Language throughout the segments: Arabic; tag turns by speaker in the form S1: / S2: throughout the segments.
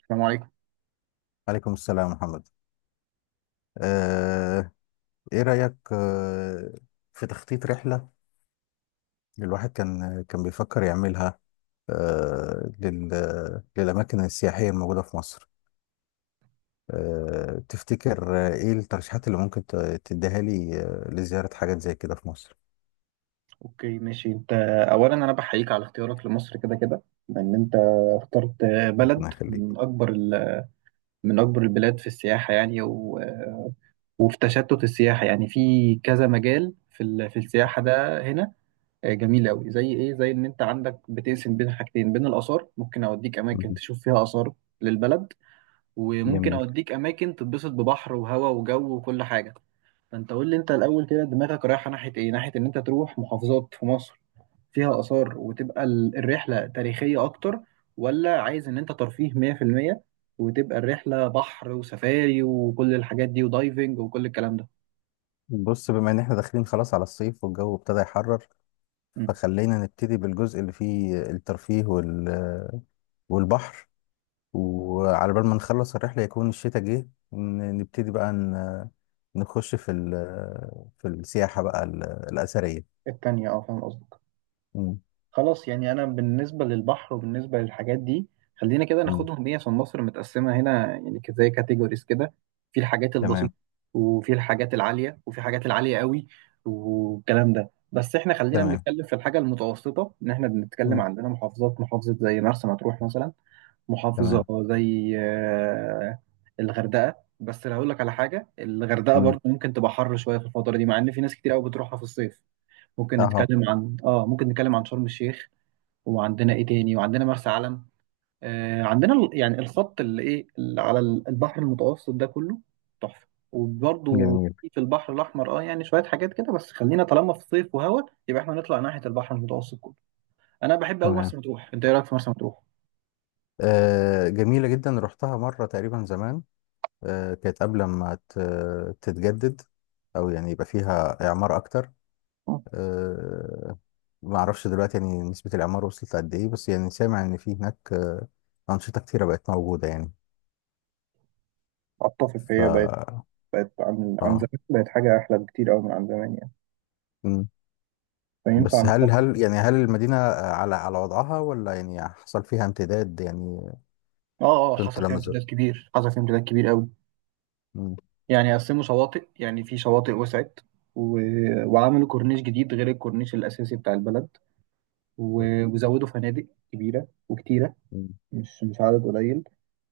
S1: السلام عليكم.
S2: عليكم السلام، محمد. آه، ايه رأيك في تخطيط رحلة الواحد كان بيفكر يعملها للأماكن السياحية الموجودة في مصر. تفتكر ايه الترشيحات اللي ممكن تديها لي لزيارة حاجات زي كده في مصر؟
S1: اوكي، ماشي. انت اولا انا بحييك على اختيارك لمصر، كده كده لان انت اخترت بلد
S2: ربنا يخليك.
S1: من اكبر من اكبر البلاد في السياحه يعني. وفي تشتت السياحه يعني في كذا مجال في السياحه ده هنا. جميل قوي، زي ايه؟ زي ان انت عندك بتقسم بين حاجتين، بين الاثار ممكن اوديك اماكن
S2: مهم.
S1: تشوف فيها اثار للبلد، وممكن
S2: جميل.
S1: اوديك اماكن تتبسط ببحر وهواء وجو وكل حاجه. فانت قول لي انت الاول كده، دماغك رايحه ناحيه ايه؟ ناحيه ان انت تروح محافظات في مصر فيها آثار وتبقى الرحلة تاريخية أكتر، ولا عايز إن أنت ترفيه 100% وتبقى الرحلة بحر وسفاري وكل الحاجات دي ودايفنج وكل الكلام ده؟
S2: بص، بما ان احنا داخلين خلاص على الصيف والجو ابتدى يحرر،
S1: مم.
S2: فخلينا نبتدي بالجزء اللي فيه الترفيه والبحر، وعلى بال ما نخلص الرحلة يكون الشتاء جه. نبتدي بقى نخش في السياحة بقى الأثرية.
S1: التانية، أه، فاهم قصدي.
S2: مم.
S1: خلاص، يعني انا بالنسبه للبحر وبالنسبه للحاجات دي، خلينا كده
S2: مم.
S1: ناخدهم ايه، عشان مصر متقسمه هنا يعني، زي كاتيجوريز كده. في الحاجات
S2: تمام،
S1: البسيطه، وفي الحاجات العاليه، وفي حاجات العاليه قوي والكلام ده. بس احنا خلينا
S2: تمام.
S1: بنتكلم في الحاجه المتوسطه، ان احنا بنتكلم
S2: مم.
S1: عندنا محافظات، محافظه زي مرسى مطروح مثلا، محافظه
S2: تمام.
S1: زي الغردقه. بس اللي هقول لك على حاجه، الغردقه
S2: مم.
S1: برضو ممكن تبقى حر شويه في الفتره دي، مع ان في ناس كتير قوي بتروحها في الصيف. ممكن
S2: أها.
S1: نتكلم عن ممكن نتكلم عن شرم الشيخ، وعندنا ايه تاني؟ وعندنا مرسى علم. آه عندنا يعني الخط اللي ايه، اللي على البحر المتوسط ده كله تحفه. وبرضه
S2: جميل.
S1: في البحر الاحمر اه، يعني شويه حاجات كده. بس خلينا طالما في صيف وهوا، يبقى احنا نطلع ناحيه البحر المتوسط كله. انا بحب قوي
S2: تمام.
S1: مرسى مطروح. انت ايه رايك في مرسى مطروح؟
S2: جميلة جدا، رحتها مرة تقريبا زمان. كانت قبل ما تتجدد أو يعني يبقى فيها إعمار أكتر.
S1: آه،
S2: آه ما أعرفش دلوقتي يعني نسبة الإعمار وصلت لقد إيه، بس يعني سامع إن في هناك أنشطة كتيرة بقت موجودة يعني.
S1: اتفق، هي بقت،
S2: ف
S1: بقت عن
S2: اه.
S1: زمان بقت حاجه احلى بكتير قوي من عن زمان يعني.
S2: مم.
S1: فينفع
S2: بس هل
S1: نخطط.
S2: هل يعني هل المدينة على وضعها ولا يعني حصل فيها امتداد يعني؟
S1: اه
S2: كنت
S1: حصل فيها
S2: لمزر.
S1: امتداد كبير، حصل فيها امتداد كبير قوي.
S2: مم.
S1: يعني قسموا شواطئ، يعني في شواطئ وسعت، و... وعملوا كورنيش جديد غير الكورنيش الأساسي بتاع البلد،
S2: طيب.
S1: وزودوا فنادق كبيرة وكتيرة،
S2: مم.
S1: مش عدد قليل.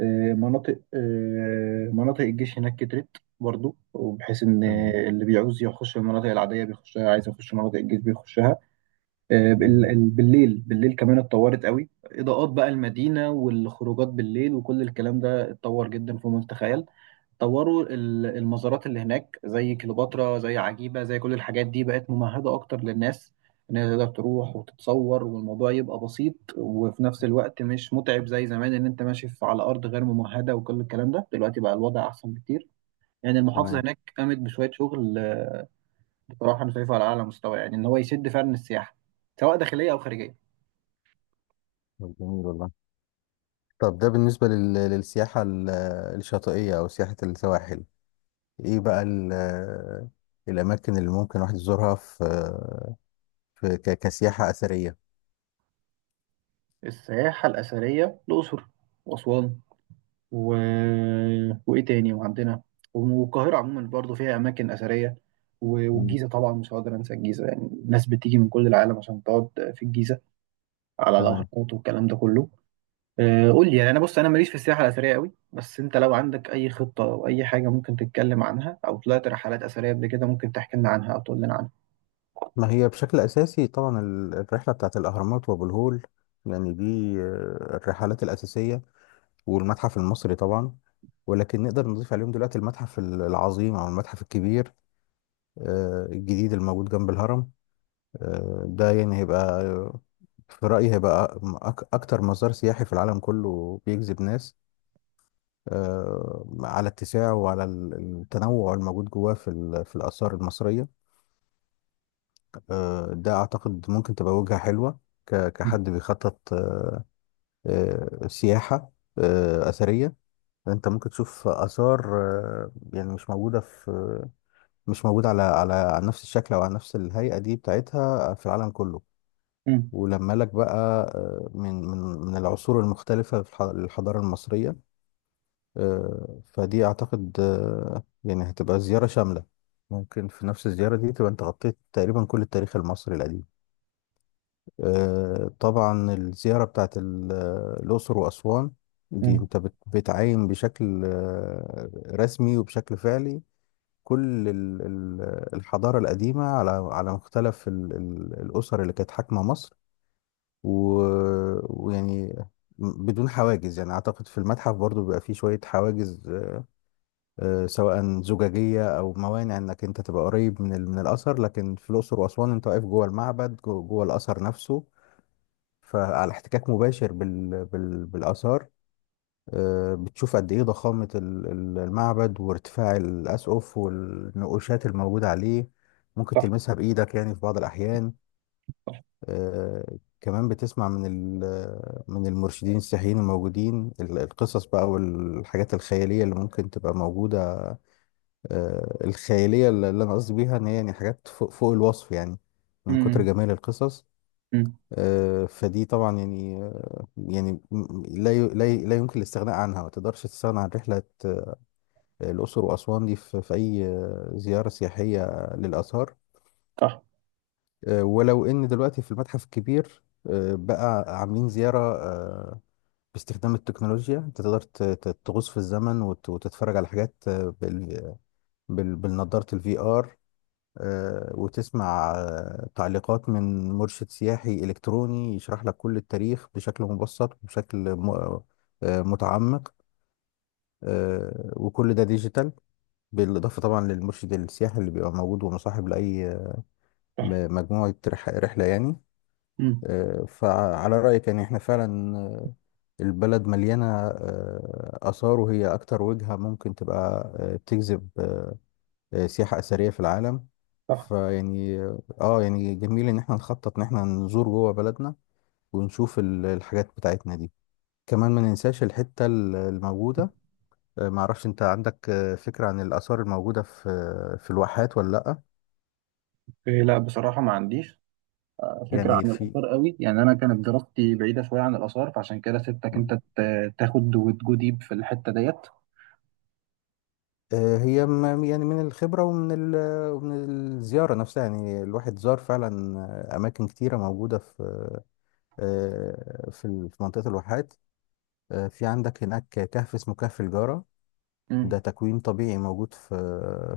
S1: مناطق، مناطق الجيش هناك كترت برضو، وبحيث ان
S2: تمام.
S1: اللي بيعوز يخش المناطق العاديه بيخشها، عايز يخش مناطق الجيش بيخشها. آه، بال-
S2: مم.
S1: ال- بالليل بالليل كمان اتطورت قوي، اضاءات بقى المدينه والخروجات بالليل وكل الكلام ده اتطور جدا فوق ما تتخيل. طوروا المزارات اللي هناك، زي كليوباترا، زي عجيبة، زي كل الحاجات دي بقت ممهدة أكتر للناس، إن هي تقدر تروح وتتصور والموضوع يبقى بسيط وفي نفس الوقت مش متعب زي زمان، إن أنت ماشي على أرض غير ممهدة وكل الكلام ده. دلوقتي بقى الوضع أحسن بكتير، يعني المحافظة
S2: تمام.
S1: هناك قامت بشوية شغل. بصراحة أنا شايفها على أعلى مستوى، يعني إن هو يشد فعلا السياحة سواء داخلية أو خارجية.
S2: طب جميل والله. طب ده بالنسبة للسياحة الشاطئية أو سياحة السواحل. إيه بقى الأماكن اللي ممكن الواحد يزورها في كسياحة أثرية؟
S1: السياحة الأثرية، الأقصر وأسوان و... وايه تاني؟ وعندنا والقاهره عموما برضو فيها اماكن اثريه.
S2: مم.
S1: والجيزه طبعا مش هقدر انسى الجيزه، يعني الناس بتيجي من كل العالم عشان تقعد في الجيزه على
S2: تمام.
S1: الاهرامات والكلام ده كله. قول لي يعني، انا بص، انا ماليش في السياحه الاثريه قوي، بس انت لو عندك اي خطه او اي حاجه ممكن تتكلم عنها، او طلعت رحلات اثريه قبل كده ممكن تحكي لنا عنها او تقول لنا عنها.
S2: ما هي بشكل أساسي طبعا الرحلة بتاعت الأهرامات وأبو الهول، لأن دي الرحلات الأساسية، والمتحف المصري طبعا. ولكن نقدر نضيف عليهم دلوقتي المتحف العظيم أو المتحف الكبير، الجديد الموجود جنب الهرم. ده يعني هيبقى، في رأيي، هيبقى أكتر مزار سياحي في العالم كله بيجذب ناس على اتساعه وعلى التنوع الموجود جواه في الآثار المصرية. ده أعتقد ممكن تبقى وجهة حلوة كحد بيخطط سياحة أثرية. أنت ممكن تشوف آثار يعني مش موجودة مش موجودة على نفس الشكل أو على نفس الهيئة دي بتاعتها في العالم كله.
S1: امم.
S2: ولما لك بقى، آه، من من من العصور المختلفة للحضارة المصرية. فدي أعتقد يعني هتبقى زيارة شاملة. ممكن في نفس الزيارة دي تبقى أنت غطيت تقريبا كل التاريخ المصري القديم. طبعا الزيارة بتاعت الأقصر وأسوان، دي
S1: امم.
S2: أنت بتعاين بشكل رسمي وبشكل فعلي. كل الحضارة القديمة على مختلف الأسر اللي كانت حاكمة مصر. ويعني بدون حواجز. يعني أعتقد في المتحف برضو بيبقى فيه شوية حواجز سواء زجاجية أو موانع إنك أنت تبقى قريب من الأثر. لكن في الأقصر وأسوان أنت واقف جوه المعبد، جوه الأثر نفسه. فعلى احتكاك مباشر بالآثار. بتشوف قد إيه ضخامة المعبد وارتفاع الأسقف والنقوشات الموجودة عليه، ممكن
S1: صح،
S2: تلمسها بإيدك يعني في بعض الأحيان.
S1: صح.
S2: آه، كمان بتسمع من المرشدين السياحيين الموجودين القصص بقى والحاجات الخيالية اللي ممكن تبقى موجودة. الخيالية اللي أنا قصدي بيها إن هي يعني حاجات فوق الوصف يعني، من كتر
S1: امم،
S2: جمال القصص.
S1: امم.
S2: فدي طبعا يعني، يعني لا يمكن الاستغناء عنها. ما تقدرش تستغنى عن رحلة الأقصر وأسوان دي في أي زيارة سياحية للآثار.
S1: صح،
S2: ولو إن دلوقتي في المتحف الكبير بقى عاملين زيارة باستخدام التكنولوجيا، أنت تقدر تغوص في الزمن وتتفرج على حاجات بالنضارة الفي آر. وتسمع تعليقات من مرشد سياحي إلكتروني يشرح لك كل التاريخ بشكل مبسط وبشكل متعمق. وكل ده ديجيتال. بالإضافة طبعا للمرشد السياحي اللي بيبقى موجود ومصاحب لأي
S1: صح.
S2: مجموعة رحلة يعني.
S1: امم.
S2: فعلى رأيك يعني احنا فعلا، البلد مليانة آثار، وهي أكتر وجهة ممكن تبقى بتجذب سياحة أثرية في العالم.
S1: صح.
S2: فيعني اه يعني جميل إن احنا نخطط إن احنا نزور جوه بلدنا، ونشوف الحاجات بتاعتنا دي. كمان ما ننساش الحتة الموجودة. معرفش أنت عندك فكرة عن الآثار الموجودة في الواحات ولا لأ؟
S1: إيه، لا بصراحه ما عنديش فكرة
S2: يعني
S1: عن
S2: في،
S1: الآثار قوي، يعني أنا كانت دراستي بعيدة شوية عن الآثار، فعشان كده سبتك أنت تاخد وتجو ديب في الحتة ديت.
S2: هي يعني من الخبرة ومن ومن الزيارة نفسها. يعني الواحد زار فعلا أماكن كتيرة موجودة في، في منطقة الواحات. في عندك هناك كهف اسمه كهف الجارة. ده
S1: امم.
S2: تكوين طبيعي موجود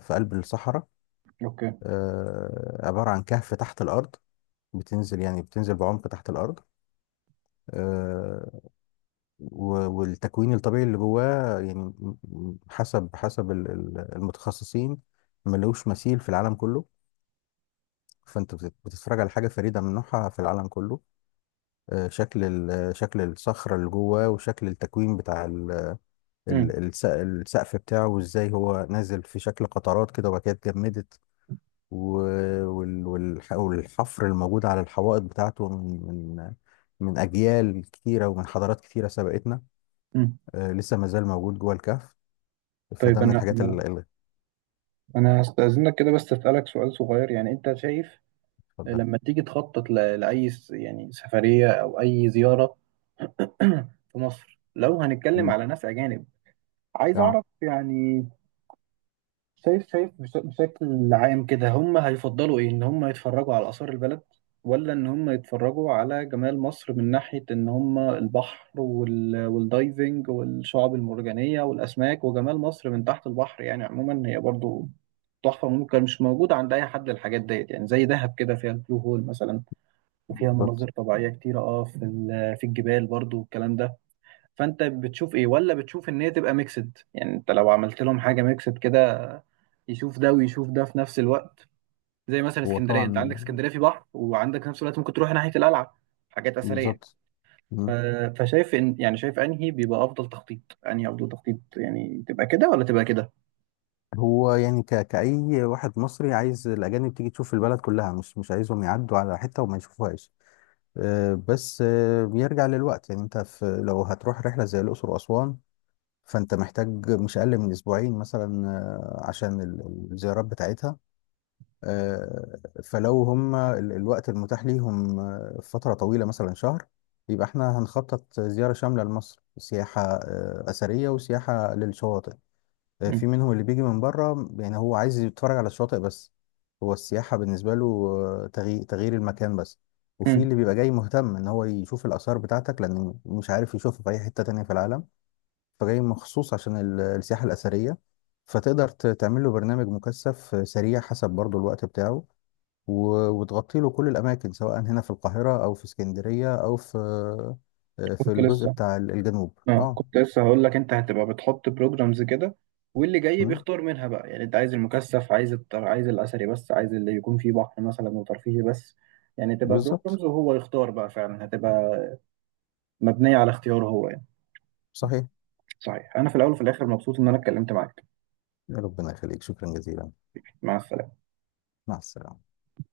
S2: في قلب الصحراء.
S1: أوكي.
S2: عبارة عن كهف تحت الأرض. بتنزل، يعني بتنزل بعمق تحت الأرض. آه، والتكوين الطبيعي اللي جواه يعني، حسب المتخصصين، ملوش مثيل في العالم كله. فأنت بتتفرج على حاجة فريدة من نوعها في العالم كله. شكل الصخرة اللي جواه، وشكل التكوين بتاع
S1: امم.
S2: السقف بتاعه، وازاي هو نازل في شكل قطرات كده وبعد كده اتجمدت. والحفر الموجود على الحوائط بتاعته من من من أجيال كتيرة، ومن حضارات كتيرة سبقتنا،
S1: امم.
S2: لسه ما زال موجود جوه الكهف.
S1: طيب،
S2: فده من
S1: أنا
S2: الحاجات
S1: أنا أنا هستأذنك كده بس أسألك سؤال صغير، يعني أنت شايف
S2: اتفضل.
S1: لما تيجي تخطط لأي يعني سفرية أو أي زيارة في مصر، لو هنتكلم
S2: مم.
S1: على ناس أجانب، عايز
S2: اه.
S1: أعرف يعني، بشكل عام كده هم هيفضلوا ايه؟ ان هم يتفرجوا على آثار البلد، ولا ان هم يتفرجوا على جمال مصر من ناحية ان هم البحر والدايفنج والشعاب المرجانية والأسماك، وجمال مصر من تحت البحر؟ يعني عموما هي برضو تحفة، ممكن مش موجودة عند أي حد الحاجات ديت. يعني زي دهب كده فيها البلو هول مثلا، وفيها
S2: بالظبط.
S1: مناظر طبيعية كتيرة، اه في الجبال برضو والكلام ده. فانت بتشوف ايه؟ ولا بتشوف ان هي تبقى ميكسد؟ يعني انت لو عملت لهم حاجه ميكسد كده، يشوف ده ويشوف ده في نفس الوقت، زي مثلا
S2: هو
S1: اسكندريه، انت عندك
S2: طبعا.
S1: اسكندريه في بحر وعندك في نفس الوقت ممكن تروح ناحيه القلعه، حاجات اثريه.
S2: بالظبط.
S1: ف...
S2: مم.
S1: فشايف ان يعني، شايف انهي افضل تخطيط، يعني تبقى كده ولا تبقى كده؟
S2: هو يعني كأي واحد مصري عايز الأجانب تيجي تشوف البلد كلها، مش عايزهم يعدوا على حتة وما يشوفوهاش. بس بيرجع للوقت. يعني انت لو هتروح رحلة زي الأقصر وأسوان، فانت محتاج مش اقل من 2 اسبوعين مثلا عشان الزيارات بتاعتها. فلو هم الوقت المتاح ليهم فترة طويلة مثلا شهر، يبقى احنا هنخطط زيارة شاملة لمصر، سياحة أثرية وسياحة للشواطئ. في منهم اللي بيجي من بره يعني هو عايز يتفرج على الشواطئ بس. هو السياحة بالنسبة له تغيير المكان بس. وفي
S1: امم.
S2: اللي بيبقى جاي مهتم ان هو يشوف الآثار بتاعتك، لأن مش عارف يشوفها في أي حتة تانية في العالم. فجاي مخصوص عشان السياحة الأثرية. فتقدر تعمل له برنامج مكثف سريع حسب برضو الوقت بتاعه. وتغطي له كل الأماكن، سواء هنا في القاهرة أو في اسكندرية أو في
S1: كنت
S2: الجزء
S1: لسه،
S2: بتاع الجنوب.
S1: اه
S2: اه.
S1: كنت لسه هقول لك، انت هتبقى بتحط بروجرامز كده، واللي جاي
S2: مم،
S1: بيختار منها بقى، يعني انت عايز المكثف، عايز عايز الاثري بس، عايز اللي يكون فيه بحر مثلا وترفيهي بس. يعني تبقى
S2: بالظبط.
S1: بروجرامز وهو يختار بقى، فعلا هتبقى مبنية على اختياره هو يعني.
S2: صحيح.
S1: صحيح، انا في الاول وفي الاخر مبسوط ان انا اتكلمت معاك.
S2: يا ربنا يخليك، شكرا جزيلا.
S1: مع السلامة.
S2: مع السلامة.